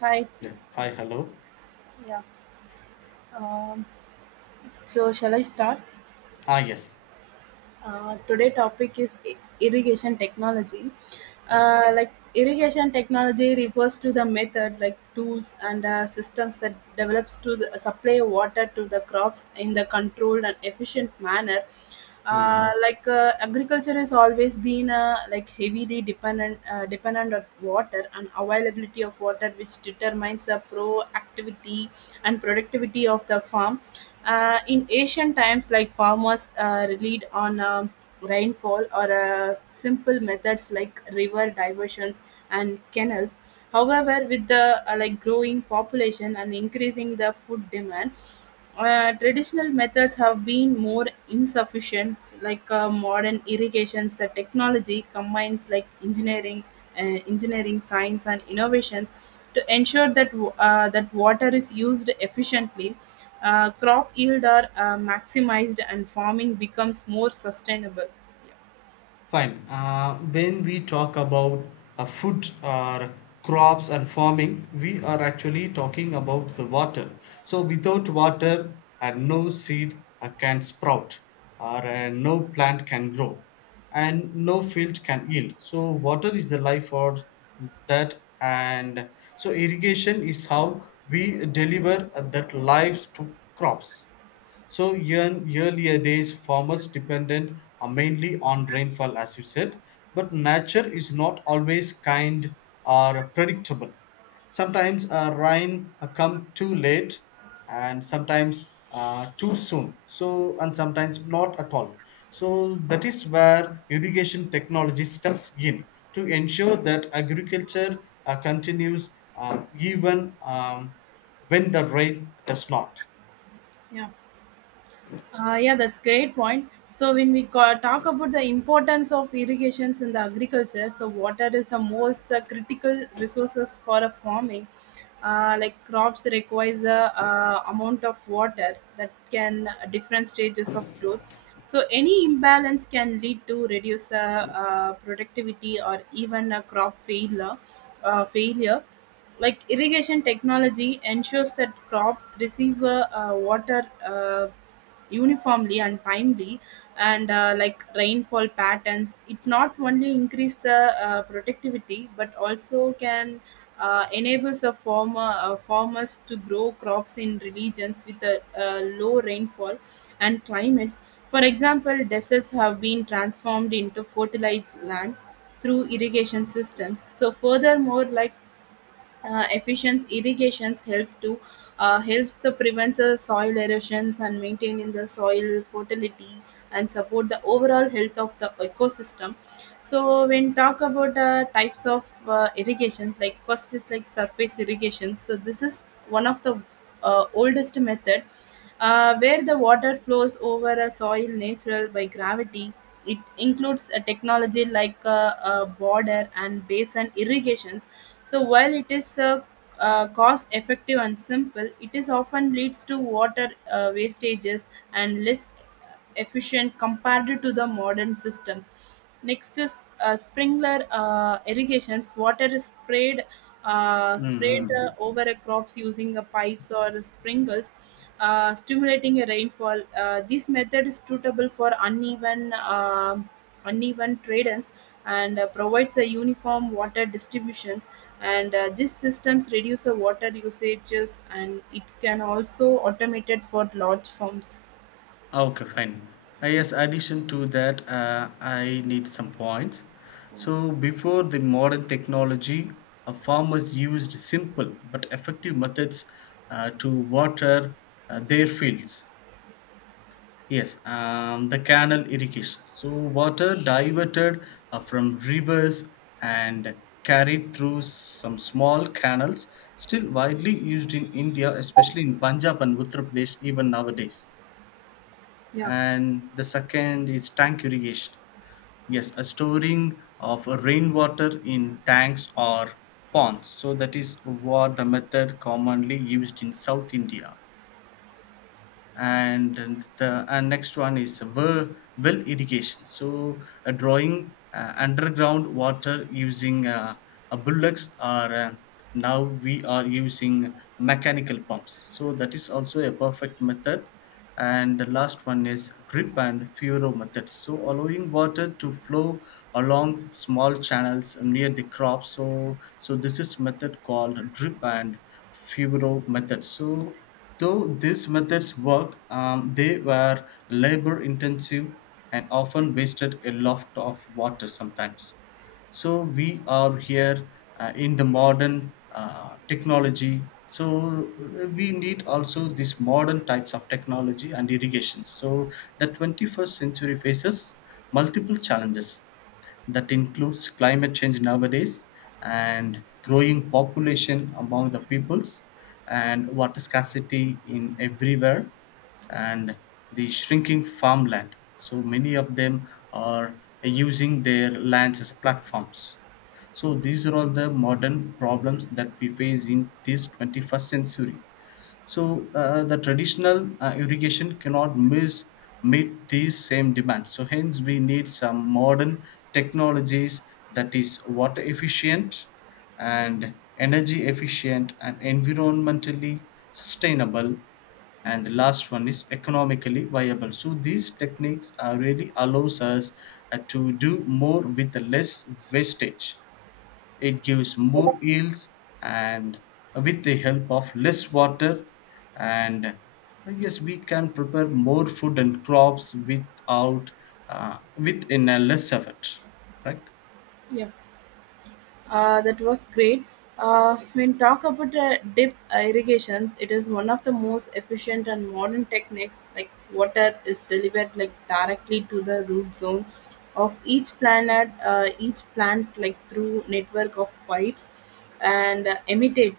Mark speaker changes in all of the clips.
Speaker 1: Hi,
Speaker 2: Yeah. Hi, hello.
Speaker 1: yeah. Um, so shall I start?
Speaker 2: Ah, yes.
Speaker 1: Today topic is irrigation technology. Like irrigation technology refers to the method, like tools and systems that develops to the, supply water to the crops in the controlled and efficient manner.
Speaker 2: Mm.
Speaker 1: Agriculture has always been like heavily dependent on water and availability of water, which determines the pro activity and productivity of the farm. In ancient times, like farmers relied on rainfall or simple methods like river diversions and canals. However, with the like growing population and increasing the food demand, traditional methods have been more insufficient. Modern irrigation technology combines like engineering engineering, science, and innovations to ensure that that water is used efficiently, crop yield are maximized, and farming becomes more sustainable. Yeah.
Speaker 2: Fine. When we talk about food or crops and farming, we are actually talking about the water. So, without water, no seed can sprout, or no plant can grow, and no field can yield. So, water is the life for that, and so irrigation is how we deliver that life to crops. So in earlier days, farmers depended mainly on rainfall, as you said, but nature is not always kind or predictable. Sometimes rain come too late, and sometimes too soon. So and sometimes not at all. So that is where irrigation technology steps in to ensure that agriculture continues even when the rain does not.
Speaker 1: Yeah. Yeah, that's great point. So when we talk about the importance of irrigations in the agriculture, so water is the most critical resources for a farming. Like crops requires a amount of water that can different stages of growth. So any imbalance can lead to reduce productivity or even a crop failure. Failure like irrigation technology ensures that crops receive water uniformly and timely and like rainfall patterns, it not only increase the productivity but also can enables the farmers to grow crops in regions with a, low rainfall and climates. For example, deserts have been transformed into fertilized land through irrigation systems. So furthermore, like efficient irrigations help to helps to prevent the soil erosions and maintaining the soil fertility and support the overall health of the ecosystem. So when talk about types of irrigations, like first is like surface irrigation. So this is one of the oldest method, where the water flows over a soil natural by gravity. It includes a technology like border and basin irrigations. So while it is cost effective and simple, it is often leads to water wastages and less efficient compared to the modern systems. Next is sprinkler irrigations. Water is
Speaker 2: Mm,
Speaker 1: sprayed
Speaker 2: mm.
Speaker 1: over a crops using pipes or sprinkles, stimulating a rainfall. This method is suitable for uneven terrains and provides a uniform water distributions. And these systems reduce the water usages and it can also automated for large farms.
Speaker 2: Okay, fine. Yes, addition to that, I need some points. So, before the modern technology, farmers used simple but effective methods to water their fields. Yes, the canal irrigation. So, water diverted from rivers and carried through some small canals, still widely used in India, especially in Punjab and Uttar Pradesh, even nowadays.
Speaker 1: Yeah,
Speaker 2: And the second is tank irrigation, yes, a storing of rainwater in tanks or ponds, so that is what the method commonly used in South India. And the and next one is well irrigation, so a drawing underground water using a bullocks, or now we are using mechanical pumps, so that is also a perfect method. And the last one is drip and furrow method, so allowing water to flow along small channels near the crop. So this is method called drip and feudal methods. So, though these methods work, they were labor intensive and often wasted a lot of water sometimes. So, we are here in the modern technology. So, we need also these modern types of technology and irrigation. So, the 21st century faces multiple challenges that includes climate change nowadays, and growing population among the peoples, and water scarcity in everywhere, and the shrinking farmland, so many of them are using their lands as platforms. So these are all the modern problems that we face in this 21st century. So the traditional irrigation cannot miss meet these same demands. So hence we need some modern technologies that is water efficient and energy efficient and environmentally sustainable, and the last one is economically viable. So these techniques really allows us to do more with less wastage. It gives more yields and, with the help of less water, and yes, we can prepare more food and crops without within a less effort. Correct.
Speaker 1: yeah. That was great. When talk about dip irrigations, it is one of the most efficient and modern techniques. Like water is delivered like directly to the root zone of each planet, each plant like through network of pipes and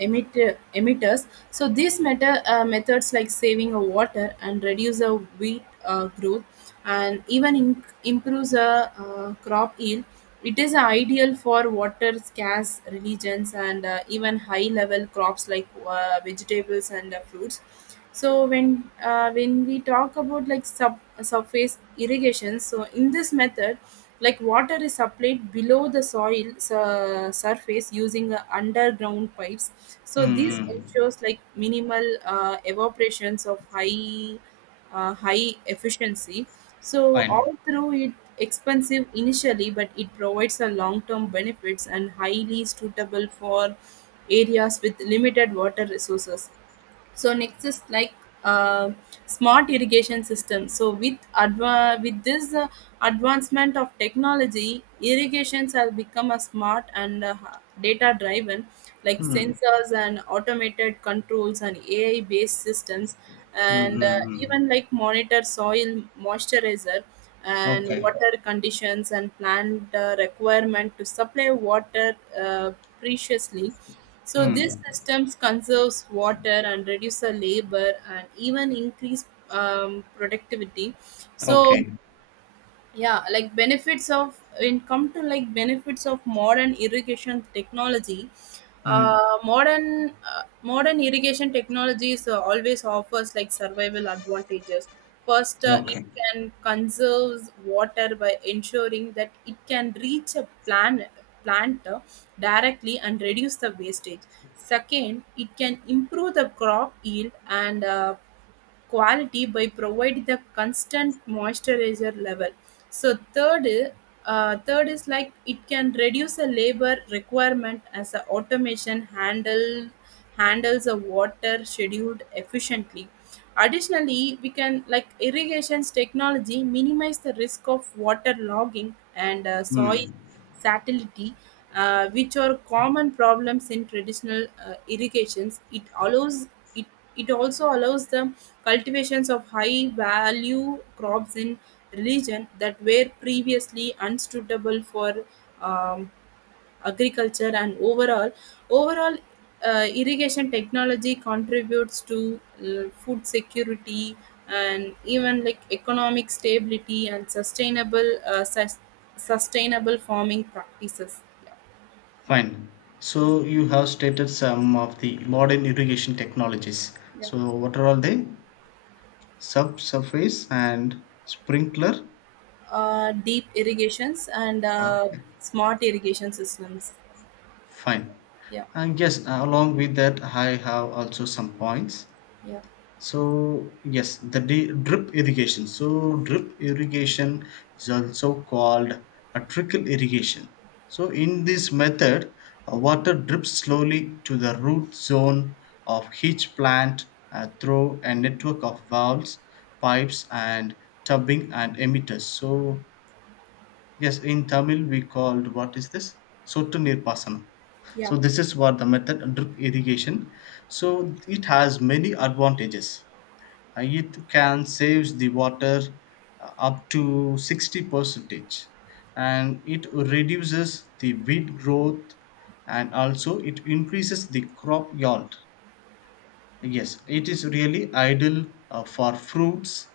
Speaker 1: emit, emitters. So these methods like saving of water and reduce the wheat growth and even in, improves the crop yield. It is ideal for water scarce regions and even high level crops like vegetables and fruits. So when we talk about like sub surface irrigation. So in this method, like water is supplied below the soil surface using underground pipes. So this
Speaker 2: Mm-hmm.
Speaker 1: ensures like minimal evaporations of high high efficiency. So
Speaker 2: Fine.
Speaker 1: although it expensive initially but it provides a long term benefits and highly suitable for areas with limited water resources. So next is like uh, smart irrigation systems. So with with this advancement of technology, irrigations have become a smart and data driven, like
Speaker 2: Mm-hmm.
Speaker 1: sensors and automated controls and AI based systems,
Speaker 2: Hmm,
Speaker 1: and
Speaker 2: hmm, hmm.
Speaker 1: even like monitor soil moisturizer and
Speaker 2: Okay.
Speaker 1: water conditions and plant requirement to supply water preciously. So these
Speaker 2: Mm.
Speaker 1: systems conserves water and reduce the labor and even increase productivity. Yeah. So
Speaker 2: Okay.
Speaker 1: yeah, like benefits of in come to like benefits of modern irrigation technology.
Speaker 2: Mm.
Speaker 1: Modern irrigation technologies always offers like survival advantages. First, it
Speaker 2: Okay.
Speaker 1: can conserve water by ensuring that it can reach a plant directly and reduce the wastage. Second, it can improve the crop yield and quality by providing the constant moisturizer level. So third is like it can reduce a labor requirement as a automation handles a water scheduled efficiently. Additionally, we can like irrigations technology minimize the risk of water logging and soil
Speaker 2: Mm.
Speaker 1: fertility, which are common problems in traditional irrigations. It allows it, it also allows the cultivations of high value crops in regions that were previously unsuitable for um, agriculture. And overall, irrigation technology contributes to food security and even like economic stability and sustainable farming practices. Yeah.
Speaker 2: Fine. So you have stated some of the modern irrigation technologies,
Speaker 1: Yeah.
Speaker 2: so what are all they? Subsurface and sprinkler.
Speaker 1: Deep irrigations and
Speaker 2: Okay,
Speaker 1: smart irrigation systems.
Speaker 2: fine.
Speaker 1: Yeah,
Speaker 2: And yes, along with that, I have also some points.
Speaker 1: yeah.
Speaker 2: So yes, drip irrigation. So drip irrigation is also called a trickle irrigation. So in this method, water drips slowly to the root zone of each plant through a network of valves, pipes, and tubbing and emitters. So yes, in Tamil we called, what is this? Sottu Nirpasanam.
Speaker 1: Yeah,
Speaker 2: So this is what the method drip irrigation. So it has many advantages. It can save the water up to 60 percentage, and it reduces the weed growth, and also it increases the crop yield. Yes, it is really ideal for fruits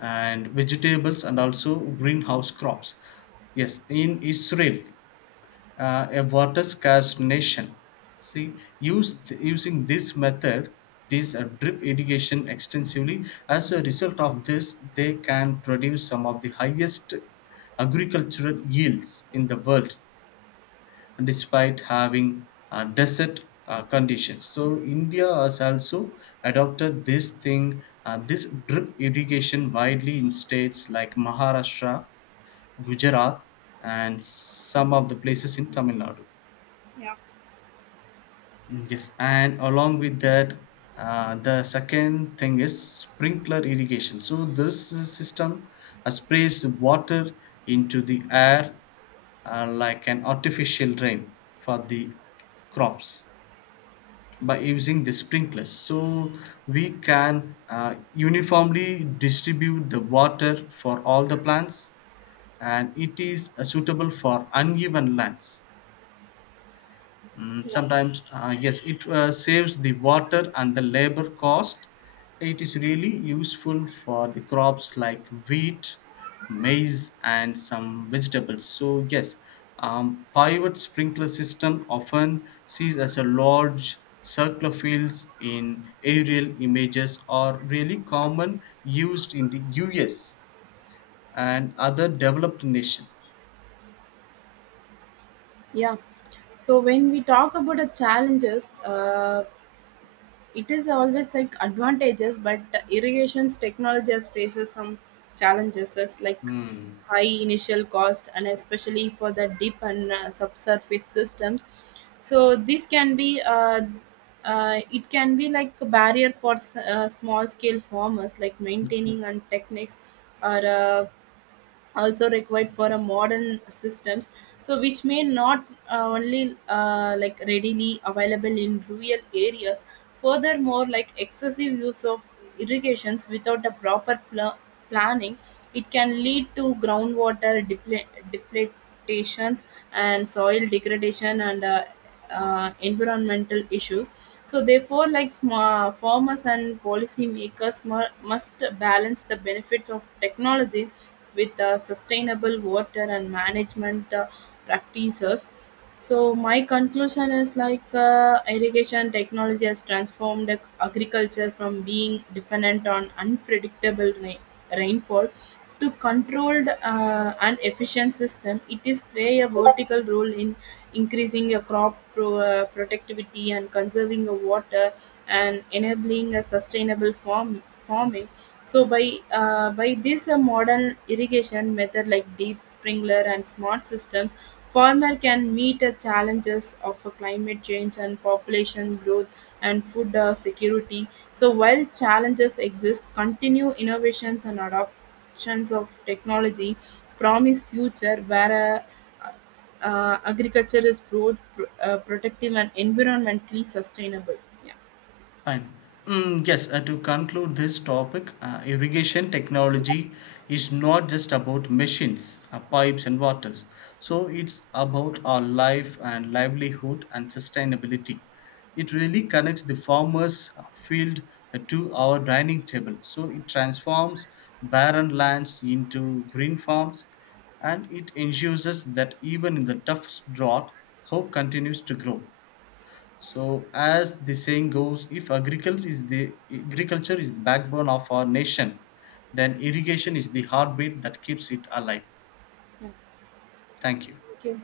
Speaker 2: and vegetables and also greenhouse crops. Yes, in Israel, a water scarce nation. See, use using this method, this drip irrigation extensively. As a result of this, they can produce some of the highest agricultural yields in the world despite having desert conditions. So India has also adopted this thing, this drip irrigation widely in states like Maharashtra, Gujarat, and some of the places in Tamil Nadu.
Speaker 1: yeah,
Speaker 2: Mm, yes, and along with that, the second thing is sprinkler irrigation. So this system sprays water into the air like an artificial rain for the crops, by using the sprinklers. So we can uniformly distribute the water for all the plants, and it is suitable for uneven lands. Mm, sometimes, yes, it saves the water and the labor cost. It is really useful for the crops like wheat, maize, and some vegetables. So, yes, pivot sprinkler system often sees as a large circular fields in aerial images are really common used in the US and other developed nations.
Speaker 1: yeah. So when we talk about the challenges, it is always like advantages, but irrigation's technology faces some challenges as like high initial cost and especially for the deep and subsurface systems. So this can be it can be like a barrier for small scale farmers, like maintaining and techniques or also required for a modern systems, so which may not only like readily available in rural areas. Furthermore, like excessive use of irrigations without a proper planning, it can lead to groundwater depletations and soil degradation and environmental issues. So therefore, like farmers and policy makers must balance the benefits of technology with sustainable water and management practices. So my conclusion is like irrigation technology has transformed agriculture from being dependent on unpredictable rainfall to controlled and efficient system. It is play a vertical role in increasing a crop productivity and conserving a water and enabling a sustainable farming. So by this modern irrigation method like deep sprinkler and smart systems, farmer can meet the challenges of climate change and population growth and food security. So while challenges exist, continue innovations and adapt adoptions of technology promise future where uh, agriculture is both protective and environmentally sustainable. Yeah.
Speaker 2: Fine. Mm, yes, to conclude this topic, irrigation technology is not just about machines, pipes, and waters. So it's about our life and livelihood and sustainability. It really connects the farmer's field to our dining table. So it transforms barren lands into green farms, and it ensures us that even in the toughest drought, hope continues to grow. So, as the saying goes, if agriculture is the agriculture is the backbone of our nation, then irrigation is the heartbeat that keeps it alive. Thank you.
Speaker 1: Okay.